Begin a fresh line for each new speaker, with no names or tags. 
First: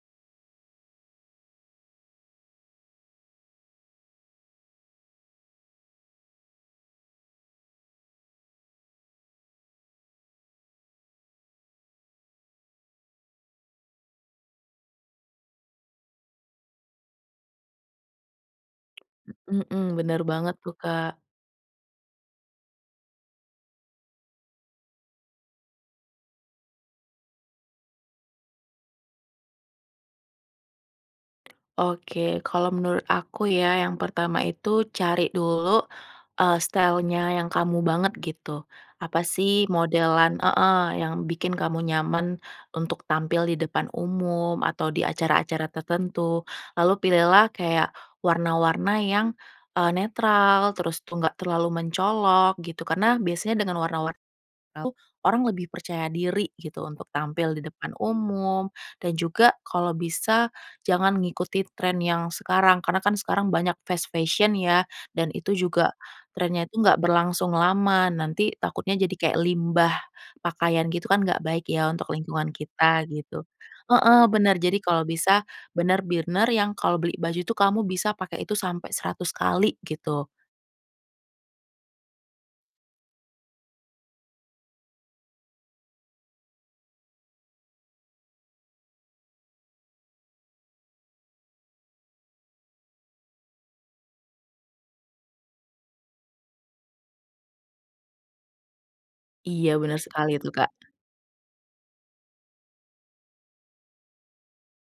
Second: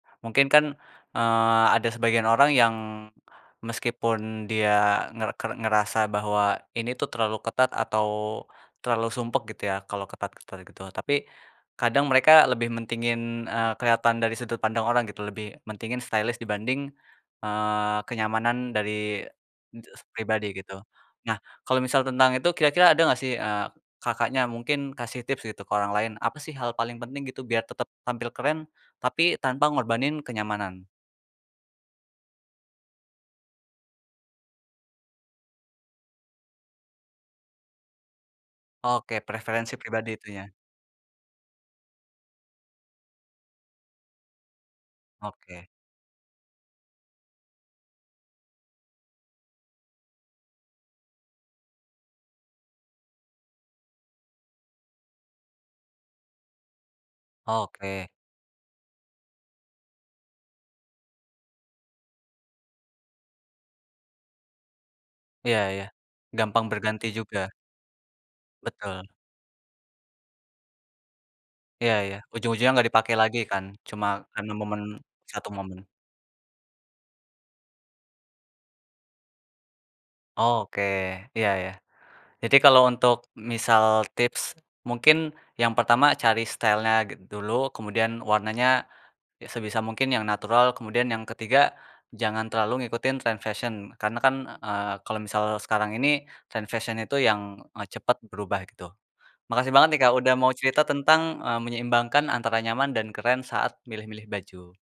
Mungkin kan, eee, ada sebagian orang yang meskipun dia nger ke ngerasa bahwa ini tuh terlalu ketat atau terlalu sumpek gitu ya, kalau ketat-ketat gitu. Tapi kadang mereka lebih mentingin, eee, keliatan dari sudut pandang orang gitu, lebih mentingin stylish dibanding, eee, kenyamanan dari
Mmm, mhm,
enjes
bener
pribadi
banget tuh,
gitu.
Kak.
Nah, kalau misal tentang itu, kira-kira ada nggak sih, eee, Kakaknya mungkin kasih tips gitu, ke orang lain, apa sih hal paling penting gitu, biar tetep tampil keren, tapi tanpa ngorbanin kenyamanan?
Oke, kalau menurut aku ya, yang pertama itu cari dulu, eee, style-nya yang kamu banget gitu.
Oke,
Apa sih
preferensi pribadi, itu
modelan
ya?
heeh, yang bikin kamu nyaman untuk tampil di depan umum atau di acara-acara
Oke.
tertentu, lalu pilihlah kayak warna-warna yang, eee, netral, terus tuh nggak terlalu mencolok gitu. Karena biasanya dengan warna-warna itu orang lebih percaya diri gitu, untuk tampil di depan
Oke.
umum dan juga kalau bisa jangan ngikuti tren yang sekarang, karena kan sekarang banyak fast fashion ya, dan itu
Iya iya.
juga trennya
Gampang
itu nggak
berganti juga?
berlangsung lama, nanti takutnya
Betul.
jadi kayak limbah pakaian gitu kan, nggak baik ya,
Iya
untuk
iya.
lingkungan
Ujung-ujungnya nggak
kita,
dipakai lagi
gitu.
kan, cuma
Heeh,
karena
bener, jadi
momen,
kalau bisa
satu momen.
bener-bener yang kalau beli baju tuh, kamu bisa pakai itu sampai 100 kali gitu.
Oke, iya iya. Jadi kalau untuk misal tips, mungkin yang pertama cari style-nya git dulu, kemudian warnanya, ya sebisa mungkin yang natural, kemudian yang ketiga jangan terlalu ngikutin tren fashion. Karena kan, eee, kalau misal sekarang ini, tren fashion itu yang, eee, cepet berubah gitu.
Iya,
Makasih banget
benar
nih, Kak,
sekali
udah
itu,
mau
Kak.
cerita tentang, eee, menyeimbangkan antara nyaman dan keren saat milih-milih baju.